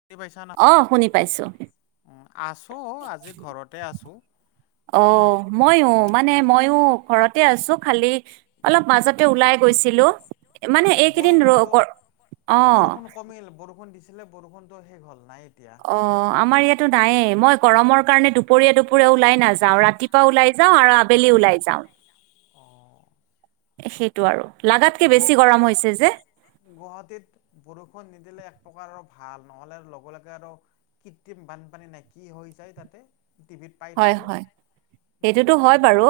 শুনি পাইছানা? অ' শুনি পাইছোঁ। অ' আছোঁ, আজি ঘৰতে আছোঁ। অ' মইয়ো মানে মইয়ো ঘৰতে আছোঁ। খালি অলপ মাজতে ওলাই গৈছিলো মানে উম, এইকেইদিন ৰ বৰষুণটো অ। এইফালে বৰষুণতো শেষ হ'ল নাই। এতিয়া। অ আমাৰ ইয়াতো নায়ে। মই গৰমৰ কাৰণে দুপৰীয়া, দুপৰীয়া ওলাই নাযাওঁ। ৰাতিপুৱা ওলাই যা। যাওঁ আৰু আবেলি ওলাই যাওঁ। অ' সেইটো আৰু লাগাতকে গ বেছি গৰম হৈছে যে গুৱাহাটীত বৰষুণ নিদিলে এক প্ৰকাৰৰ ভাল নহ'লে আৰু লগে লগে আৰু কৃত্ৰিম বানপানী নাই কি হৈ যায় তাতে টিভিত পাই হয় - থাকোঁ। হয় উম, সেইটোতো হয় বাৰু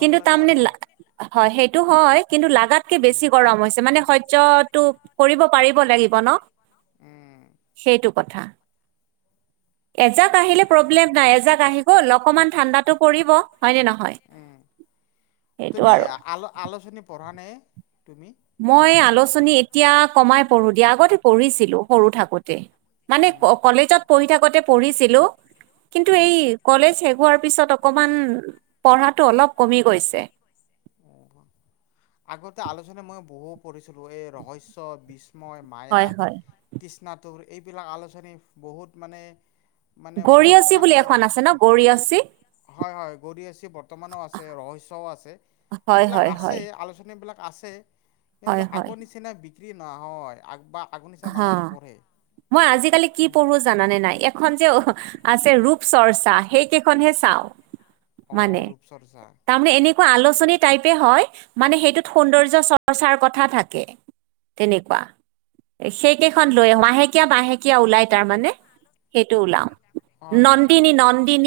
লগে কিন্তু লগে তাৰমানে আৰু হয় সেইটো হয় কিন্তু লাগাতকে উম। বেছি গৰম হৈছে মানে সহ্যয়তটো কৰিব পাৰিব লাগিব ন। উম, সেইটো কথা এজাক আহিলে প্ৰব্লেম নাই এজাক আহ। হ'ল অকমান ঠাণ্ডাটো পৰিব হয়নে নহয়। সেইটো তুমিল আৰু আলোচনী পঢ় নে। তুমি? মই আলোচনী এতিয়া কমাই পঢ়ো দিয়া আগতে পঢ়িছিলো সৰু থাকোতে। মানে উম, কলেজত পঢ়ি থাকোতে পঢ়িছিলো কিন্তু এই উম। কলেজ হেগোৱাৰ। তাৰ পিছত অকমান পঢ়াতটো অলপ কমি গৈছে। আগতে আগত আলোচনী মই বহু পঢ়িছিলো এই ৰহস্য় বিশ। মই মায়া হয় হয় কৃষ্ণাটুৰ এইবিলাক আলোচনী বহুত মানে। মানে বহুত গৰয়চী মানে বুলি এখন আছে ন গৰয়চী। হয় - হয় গৰি আচি বৰ্তমানও আছে ৰষ্টও আছে। হয় এইবিলাক হয় আছে হয় আলোচনী বিলাক আছে কিন্তু হয় হয় আগৰ নিচিনা। চ্ৰী ন হয় আগব। হা মই আজিকালি কি পঢ়ো জানানে নাই এখন যে আছে ৰূপ খুব চৰ্চা সেইকেইখনহে চাও। অ', ৰূপ চৰ্চা। সো আলোচনী টাইপে হয় মানে সেইটোত সৌন্দৰ্য্য চৰ্চাৰ কথা থাকে। তেনেকুৱা। সেই কেইখন লৈ আহো মাহেকীয়া বাহেকীয়া ওলাই তাৰ মানে সেইটো ওলাও। হয় - হয়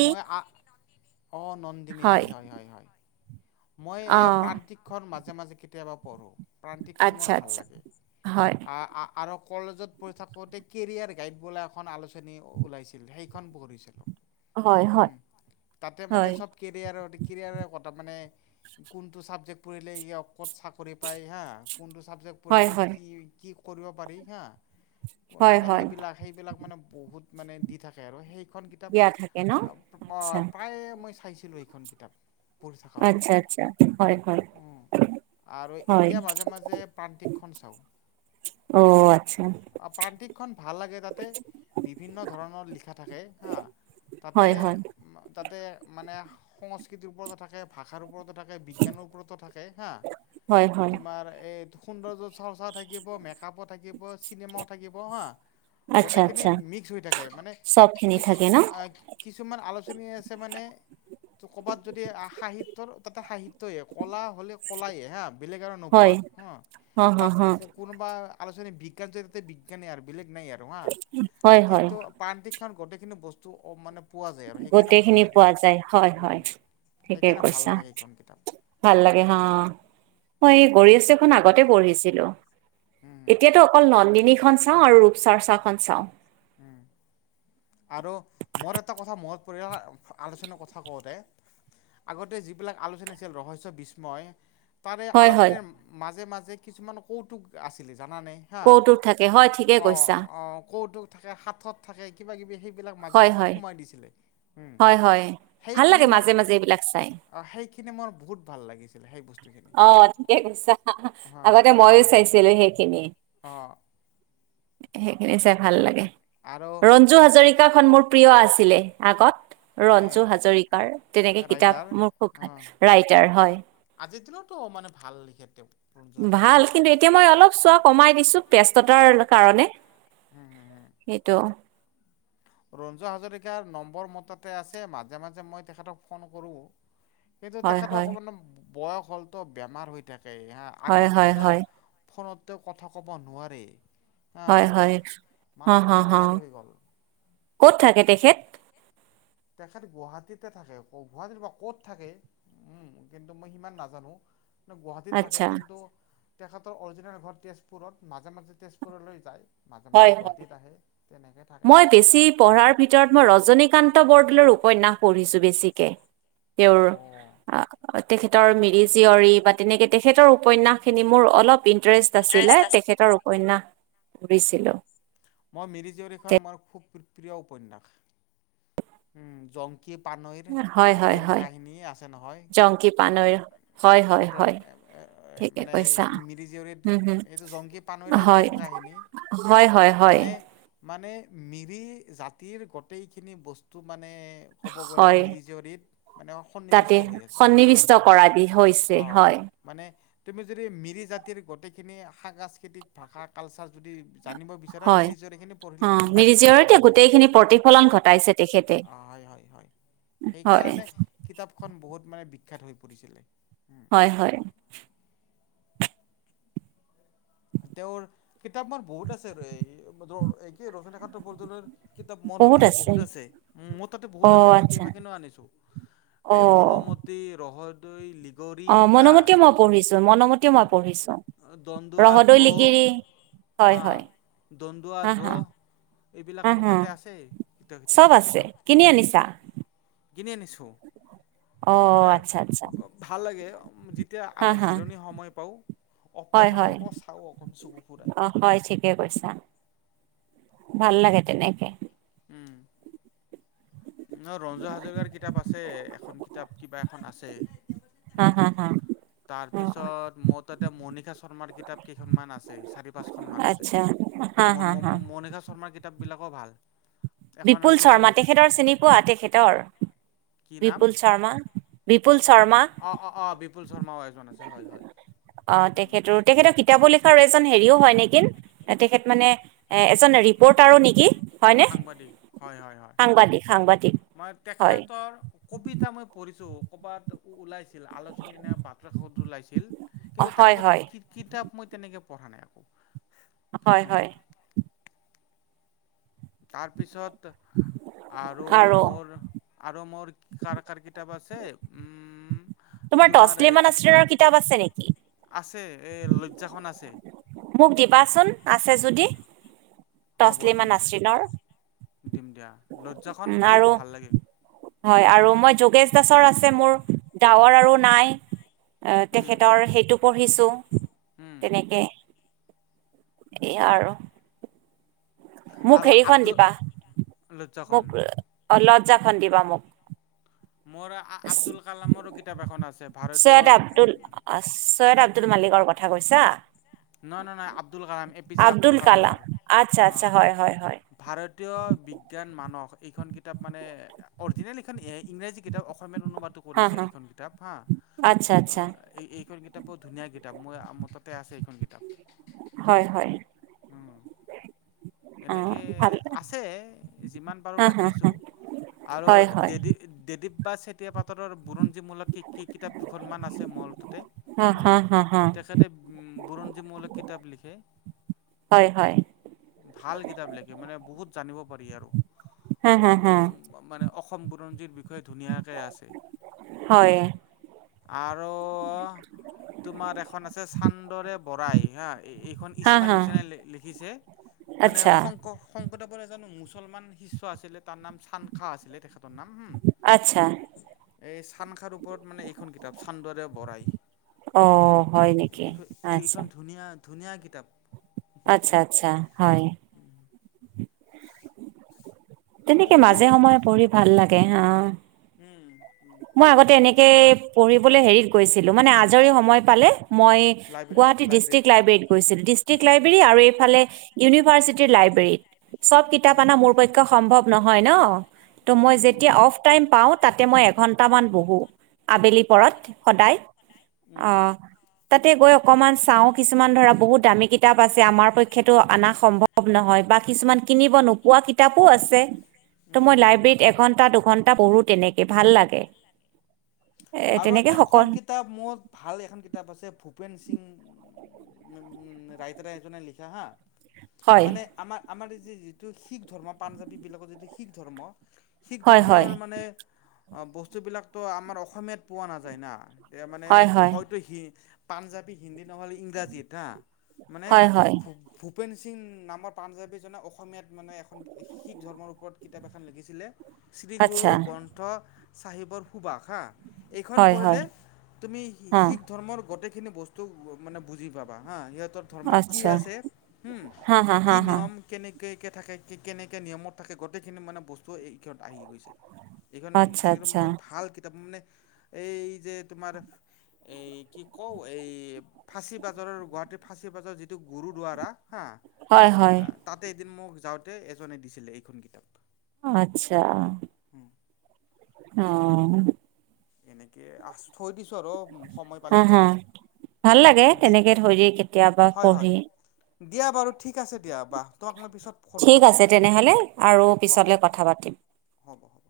মই আ অ নন্দিনী হয়। মই এই অঁ প্ৰান্তিকখন মাজে - মাজে কেতিয়াবা পঢ়ো। প্ৰণ্তিক্ষন আচ্ছা মোৰ ভাল আচ্ছা লাগে হয় আহ। আৰু কলেজত পঢ়ি থাকোতে কেৰিয়াৰ গাইড বোলে এখন আলোচনী ওলাইছিল সেইখন পঢ়িছিলো। হয় হয় উম, তাতে মানে হয় চব কেৰিয়াৰৰ - কেৰিয়াৰৰ কথা মানে। কোনটো চাবজেক্ট পঢ়িলে ই অত চাকৰি পায় হা কোনটো চাবজেক্ট হয় পঢ়িলে হয় কি - কি কৰিব পাৰি হা হয় মানে হয় সেইবিলাক সেইবিলাক মানে বহুত মানে দি থাকে আৰু সেই। খন কিতাপ দিয়া থাকে ন আচ্ছা প্ৰায়ে অ মই চাইছিলোঁ এইখন কিতাপ পঢ়ি থকাৰ ইচা সময়ত। হয় - হয়। আৰু হয় এতিয়া মাজে - মাজে প্ৰান্তিকখন চাও। অ, আচ্ছা। প্ৰান্তিকখন ভাল লাগে তাতে বিভিন্ন ধৰণৰ লিখা থাকে হা। হয় তাতে- হয় তাতে মানে সংস্কৃতিৰ ওপৰতে থাকে ভাষাৰ ওপৰতে ৰ থে হা হয় হয় তমাৰ চৰ্চা থাকিব মেকআপো থাকিব চিনেমাও থাকিব হা আচ্ছা গোটেইখিনি আচ্ছা মিক্স হৈ থাকে মানে চবখিনি কিছু। থাকে ন কিছুমান আলোচনী আছে মানে ত। ' ক'ৰবাত যদি সাহিত্যৰ তাতে সাহিত্যয়ে কলা হলে কলাইে হা। বেলেগ আৰু হয় নোপোৱা হ হা বা হা হা কোনোবা আলোচনী বিজ্ঞান চৰিতে বিজ্ঞানে আৰু বেলেগ নাই আৰু হা হয় হয় কিন্তু পানটিক গোটেইখিনি বস্তু মানে পোৱা যায় আৰু সেইকাৰণে ভাল গোটেইখিনি লাগে পোৱা যায় হয় - উম হয় ঠিকে সেইকাৰণে ভাল কৈছা লাগে সেইখন কিতাপ ভাল লাগে হা মই এই গৰ আছেখন আগতে পঢ়িছিলো। উম এতিয়াতো অকল নন্দিনী খন চাও আৰু ৰূপ চৰ্চা খন চাও। উম। আৰু মোৰ এটা কথা মনত পৰিল আলোচনাৰ কথা কওঁতে আগতে যিবিলাক আলোচনী আছিল ৰহস বিসয়। তাৰে হয় হয় আলোচনীৰ মাজে-মাজে কিছুমান কৌতুক আছিলে। জানা নাই হা, কৌতুক থাকে হয় ঠিকে অ, কৈছা অ, কৌতুক থাকে, সাথৰ থাকে, কিবা কিবি সেই এই বিলাক মাজে হয় মাজে হয় সোমাই দিছিলে। উম, হয়, হয়, ভাল লাগে মাজে মাজে এইবিলাক চাই। আহ সেইখিনি মোৰ বহুত ভাল লাগিছিলে সেই বস্তুখিনি, অ ঠিকে [unintelligible] ছেলে সেইখিনি অ', সেইখিনি চাই ভাল লাগে, আৰু ৰঞ্জু হাজৰিকা খন মোৰ প্ৰিয় আছিলে আগত। এ ৰঞ্জু হাজৰিকাৰ তেনেকে কিতাপ ৰাইটাৰ মোৰ খুব ভাল ৰাইটাৰ হয়। যি দিন ত মানে ভাল লিখে তেওঁ ৰঞ্জু ভাল হাজৰিকাই। কিন্তু এতিয়া মই অলপ চোৱা কমাই দিছোঁ। ব্যস্ততাৰ কাৰণে হম, হম, হম। এইটো ৰঞ্জু হাজৰিকাৰ নম্বৰ মোৰ তাতে আছে মাজে মাজে মই তেখেতক ফোন কৰোঁ। সেইটো হয় তেখেতৰ হয় অকমান বয়স হ'লতো বেমাৰ হৈ থাক সেই হা হয় আগৰ হয় নিচিনা হয় ফোনত তেওঁ কথা ক'ব নোৱাৰে। হা হয় হয় অ হ মানুহজন হ বেমাৰী হৈ গ'ল। ক'ত থাকে তেখেত? তেখেত গুৱাহাটীতে থাকে, গুৱাহাটীৰ বা ক'ত থাকে? উম, কিন্তু মই সিমান নাজানোঁ। গুৱাহাটীত থাকে আচ্ছা কিন্তু তেখেতৰ অৰিজিনেল ঘৰ তেজপুৰত, মাজে মাজে তেজপুৰলৈ যায়। মাজে হয় মাজে হয় গুৱাহাটীত আহে। তেনেকে থাকে মই বেছি পঢ়াৰ ভিতৰত মই ৰজনীকান্ত বৰদলৈৰ উপন্যাস পঢ়িছো বেছিকে। তেওঁৰ আ তেখেত তৰ মিৰি জীয়ৰি বা তেনেকে তেখেতৰ উপন্যাস খিনি মোৰ অলপ ইণ্টাৰেষ্ট আছিলে তেখেতৰ উপন্যাস পঢ়িছিলো। মই মিৰি জীয়ৰীখন মোৰ খুব পিত্ৰীয় উপন্যাস, উম, জং জঙ্কিপানৈৰ, হয় হয় প্ৰেম হয় কাহিনী আছে নহয়, জংকী পানৈৰ হয় জনকিপানৈৰ অ, হয় প্ৰেম হয় এ ঠিকে মানে কৈছা মিৰি জীয়ৰী হম হম এইটো জংকী পানৈৰে হয়, প্ৰেম কাহিনী। হয়, হয়, হয়, মানে মানে মিৰি জাতিৰ গোটেই খিনি বস্তু মান [inaudible] কব গ'লে হয়, মিৰি জীয়ৰিত মানে তাতে সন্নিৱিষ্ট হৈ আছে হা, সন্নিৱিষ্ট কৰা দি হৈছে অ। হয়, মানে তুমি যদি মিৰি জাতিৰ গোটেইখিনি সাংস্কৃতিক ভাষা কালচাৰ যদি জানিব বিচাৰা হয়, মিৰিজিয়ৰী খিনি পৰহিলে তুমি অ', পাই যাবা অ মিৰিজীয়ৰতে গোটেইখিনি প্ৰতিফলন ঘটাইছে তেখেতে অ হয় হয় হয়। হয়, সেইকাৰণে কিতাপখন বহুত মানে বিখ্যাত হৈ পৰিছিলে। হয় হয়। তেওঁৰ কিতাপ মান বহুত আছে [unintelligible] সেই ৰজীকান্ত বৰদলৈইৰ কিতাপ মোৰ তাতে বহুত আছে, মোৰ তাতে বহুত অ', আছে মই আচ্ছা কেইবাখানো আনিছো। এই অ', মনমতি, ৰহদৈ, লি অ মনমতি মই পঢ়িছো, মনমতি মই পঢ়িছো দন্দুৱা ৰহদৈ ধ্ৰ লিগিৰি। হয়, হা হয়, দন্দুৱা হা, হা, দ্ৰোহ এইবিলাক হা, মোৰ হা, তাতে আছে চব তেখেতৰ আছে কিতাপ। কিনি আনিছা কিনি আনিছো অ', মানে আচ্ছা, আচ্ছা, ভাল লাগে যি যেতিয়া আ হা, হা, জিৰণি সময় পাওঁ, অফ হয়, টাইমত হয়, আকৌ চাওঁ অকণ চকু ফুৰাই। অ', হয়, ঠিকে কৈছা ভাল লাগে তেনেকে। উম। ন ৰঞ্জু হাজৰিকাৰ কিতাপ আছে এখন কিতাপ কিবা এখন আছে হা, উম। হা, হা, অ'। তাৰপিছত মোৰ তাতে মনিষা শৰ্মাৰ কিতাপ কেইখনমান আছে চাৰি পাঁচখন মান আছে। আচ্ছা হা ম হা হা ম মণিষা শৰ্মাৰ কিতাপ বিলাকো ভাল। এখন বিপুল আছে শৰ্মা তেখেতৰ চিনি পোৱা তেখেতৰ, কি নাম বিপুল শৰ্মা বি অ অ অ বিপুল শৰ্মাও এজন আছে হয় হয় উম। তেওঁ এজন হেৰিও হয় নেকি তেখেত মানে এ এজন ৰিপৰ্টাৰো নেকি! হয়নে? সাংবাদিক সাংবাদিক সাংবাদিক মই হয় তেখেতৰ কবিতা মই পঢ়িছো। ক'ৰবাত ওলাইছিলআলোচনী ন বাতৰি কাকত ওলাইছিল। অ, কিন্তু হয় তেখেতৰ হয় কিতাপ মই তেনেকে পঢ়া নাই একো। হয়-হয়। তাৰপিছত আৰু মোৰ আৰু মোৰ। কাৰ, কাৰ কিতাপ আছে। উম তোমাৰ তছলিমমান আচৰিনৰৰ কিতাপ আছে নেকি। আছে এই লজ্জাখন আছে মোক দিবাচোন আছে যদি। হ'ব তছলিমা দিম দিয়া, নাছৰিনৰ দিম দিয়া। লজ্জাখন উম বহুত আৰু ভাল লাগে হয় আৰু মই য হীতেশ দাসৰ আছে মোৰ ডাৱৰ আৰু নাই, এই উম। তেখেতৰ সেইটো পঢ়ি দিছো উম তেনেকে এ আৰু মোক আৰু হেৰিখন আব্দুল দীপা লজ্জাখন মোক অ' লজ্জা খন দিবা মোক। মোৰ আব্দুল কালামৰো কিতাপ এখন আছে ভাৰতীয় চৈয়দ আব্দুল চৈয়দ আব্দুল মালিকৰ কথা কৈছা। নহয়, নহয় আব্দুল কালামৰ, A P J Abdul Kalam কালামৰ আচ্ছা আচ্ছা হয় হয় হয় অ'। ভাৰতীয় বিজ্ঞান। মানস এইখন কিতাপ মানে অৰিজিনেল এইখন ইংৰাজী কিতাপ অসমীয়া। অনুবাদ হা কৰিছে হা এইখন কিতাপ হা আচ্ছা আচ্ছা এইখন কিতাপ। কিতাপ বৰ ধুনীয়া কিতাপ, মোৰ তাতে আছে এইখন কিতাপ। হয়-হয়। উম এনেকে আছে যিমান পাৰো হা হা হা, ৰাখিছো। আৰু হয় হয় দেদিীপ বাা চেতিয়া পাটৰৰ বৰুণ। মোৰ লগত কিতাপ দুখন আছে মোৰ তাতে হা হম' হা হা হা তেখেতে উ পুৰঞ্জীৱ মূলক কিতাপ লিখে হয় হয় ভাল কিতাপ লিখে মানে বহুত জানিব পাৰি আৰু হা হা হা মানে অসম বুৰঞ্জীৰ বি। ত'সেই ধুনীয়াকে আছে হয় আৰু তোমাৰ এখন আছে চান্দৰে পৰাই হা, এইখন হা ইছমাইল হা হুছেইনে লিখিছে মানে আচ্ছা শংকৰ-শংকৰ [unintelligible] এজন মুছলমান শিষ্য আছিলে তাৰ নাম চানখা আছিলে তেখেত নাম হ আচ্ছা এই চান খাৰ ওপৰত মানে এইখন কিতাপ চান্দাৰে বঢ়াই। অ' হয় নেকি আচ্ছা। এইখন ধুনীয়া, ধুনীয়া কিতাপ। আচ্ছা-আচ্ছা হয়। তেনেকে পঢ়োঁ। মাজে-সময়ে পঢ়ি ভাল লাগে হা। উম'। মই আগতে এনেকে পঢ়িবলৈ হেৰিত গৈছিলো মানে আজৰি সময় পালে। মই গুৱাহাটী ডিষ্ট্ৰিক্ট লাইব্ৰেৰীত গৈছিলো, ডিষ্ট্ৰিক্ট লাইব্ৰেৰী আৰু এইফালে ইউনিভাৰ্চিটি লাইব্ৰেৰীত চব কিতাপ আনা উম। মোৰ পক্ষে সম্ভৱ নহয় ন'। ত' উম, মই হুম, হুম, যেতিয়া হুম। অফ টাইম পাওঁ তাতে মই তামত বহো আবেলি পৰত সদায় উম, অহ। তাতে গৈ অকমান চাও, কিছুমান ধৰা বহুত দামী কিতাপ আছে, আমাৰ পক্ষো অনা সম্ভৱ নহয়। হয় বা কিছুমান কিনিব। পোৱা কিতাপো আছে ত' উম, মই হুম, হুম, লাইব্ৰেৰত হুম। এঘন্টা দুঘন্টা পঢ়ো তেনেকে ভাল লাগে। এ আৰু তেনেকে সকল এখন কিতাপ মোৰ ভাল এখন কিতাপ আছে ভ ভপেন সিং উ - উ ৰাইতৰাজনে লিখা হা। হয়, মানে আমাৰ, আমাৰ এই যিটো শিখ ধৰ্ম পাঞ্জাবী বিলাকৰ যিটো শিখ ধৰ্ম। শিখ হয়, হয়, ধৰ্মৰ মানে বস্তু বিলাকতো আমাৰ অসমীয়াত পোৱা নাযায় না। তি মানে হয়, হয়, হয়তো হি পাঞ্জাৱী হিন্দী নহ'লে ইংৰাজীত হা মানে হয়, হয়, ভ ভূপেন সিং নামৰ পাঞ্জাবীজনে অসম। অসমীয়াত মানে এখন শিখ ধৰ্মৰ ওপৰত কিতাপ এখন লিখিছিলে শ্ৰী গুৰু আচ্ছা, গ্ৰন্থ।। চাহিবৰ সুভাষা এইখন হয়, হয়, পঢ়িলে তুমি অ', শিখ ধৰ্মৰ গোটেই। সেইখিনি বস্তু মানে বুজি পাবা হা সিহযে ধৰ্মত কি আচ্ছা, আছে হম হা, হা, হা, কি হা, নিয়ম কেনে কে - কে থাকে কেনেকৈ নিয়তাক গোটেইিনিানে বস্তু এই ক্ষত আহি গৈছে। আচ্ছা, এইখনদ আচ্ছা, মই ভাল কিতাপ মানে এই যে তোমাৰ এই কি কও এই ফাচী বাজাৰৰ গুৱাহাটীৰ ফাচী বাজাৰৰ যিটো গুৰু দ্বাৰা হয়- হয়। এদিন মোক যাওতে এজনে দিছিলে এইখন কিতাপ আচ্ছা। অ', এনেকে আ থৈ দিছো। হা - হা ভাল লাগে দি তেনেকে থৈ দি কেতিয়াবা হয় হয় পঢ়ি দিয়া বাৰু ঠিক আছে দিয়া বাাহ তাক মই পিছত ফোন ঠিক কৰিম আছে দিয়া তেনেহলে আৰু অহ পিছলে কথা পাতিম। হ'ব হ'ব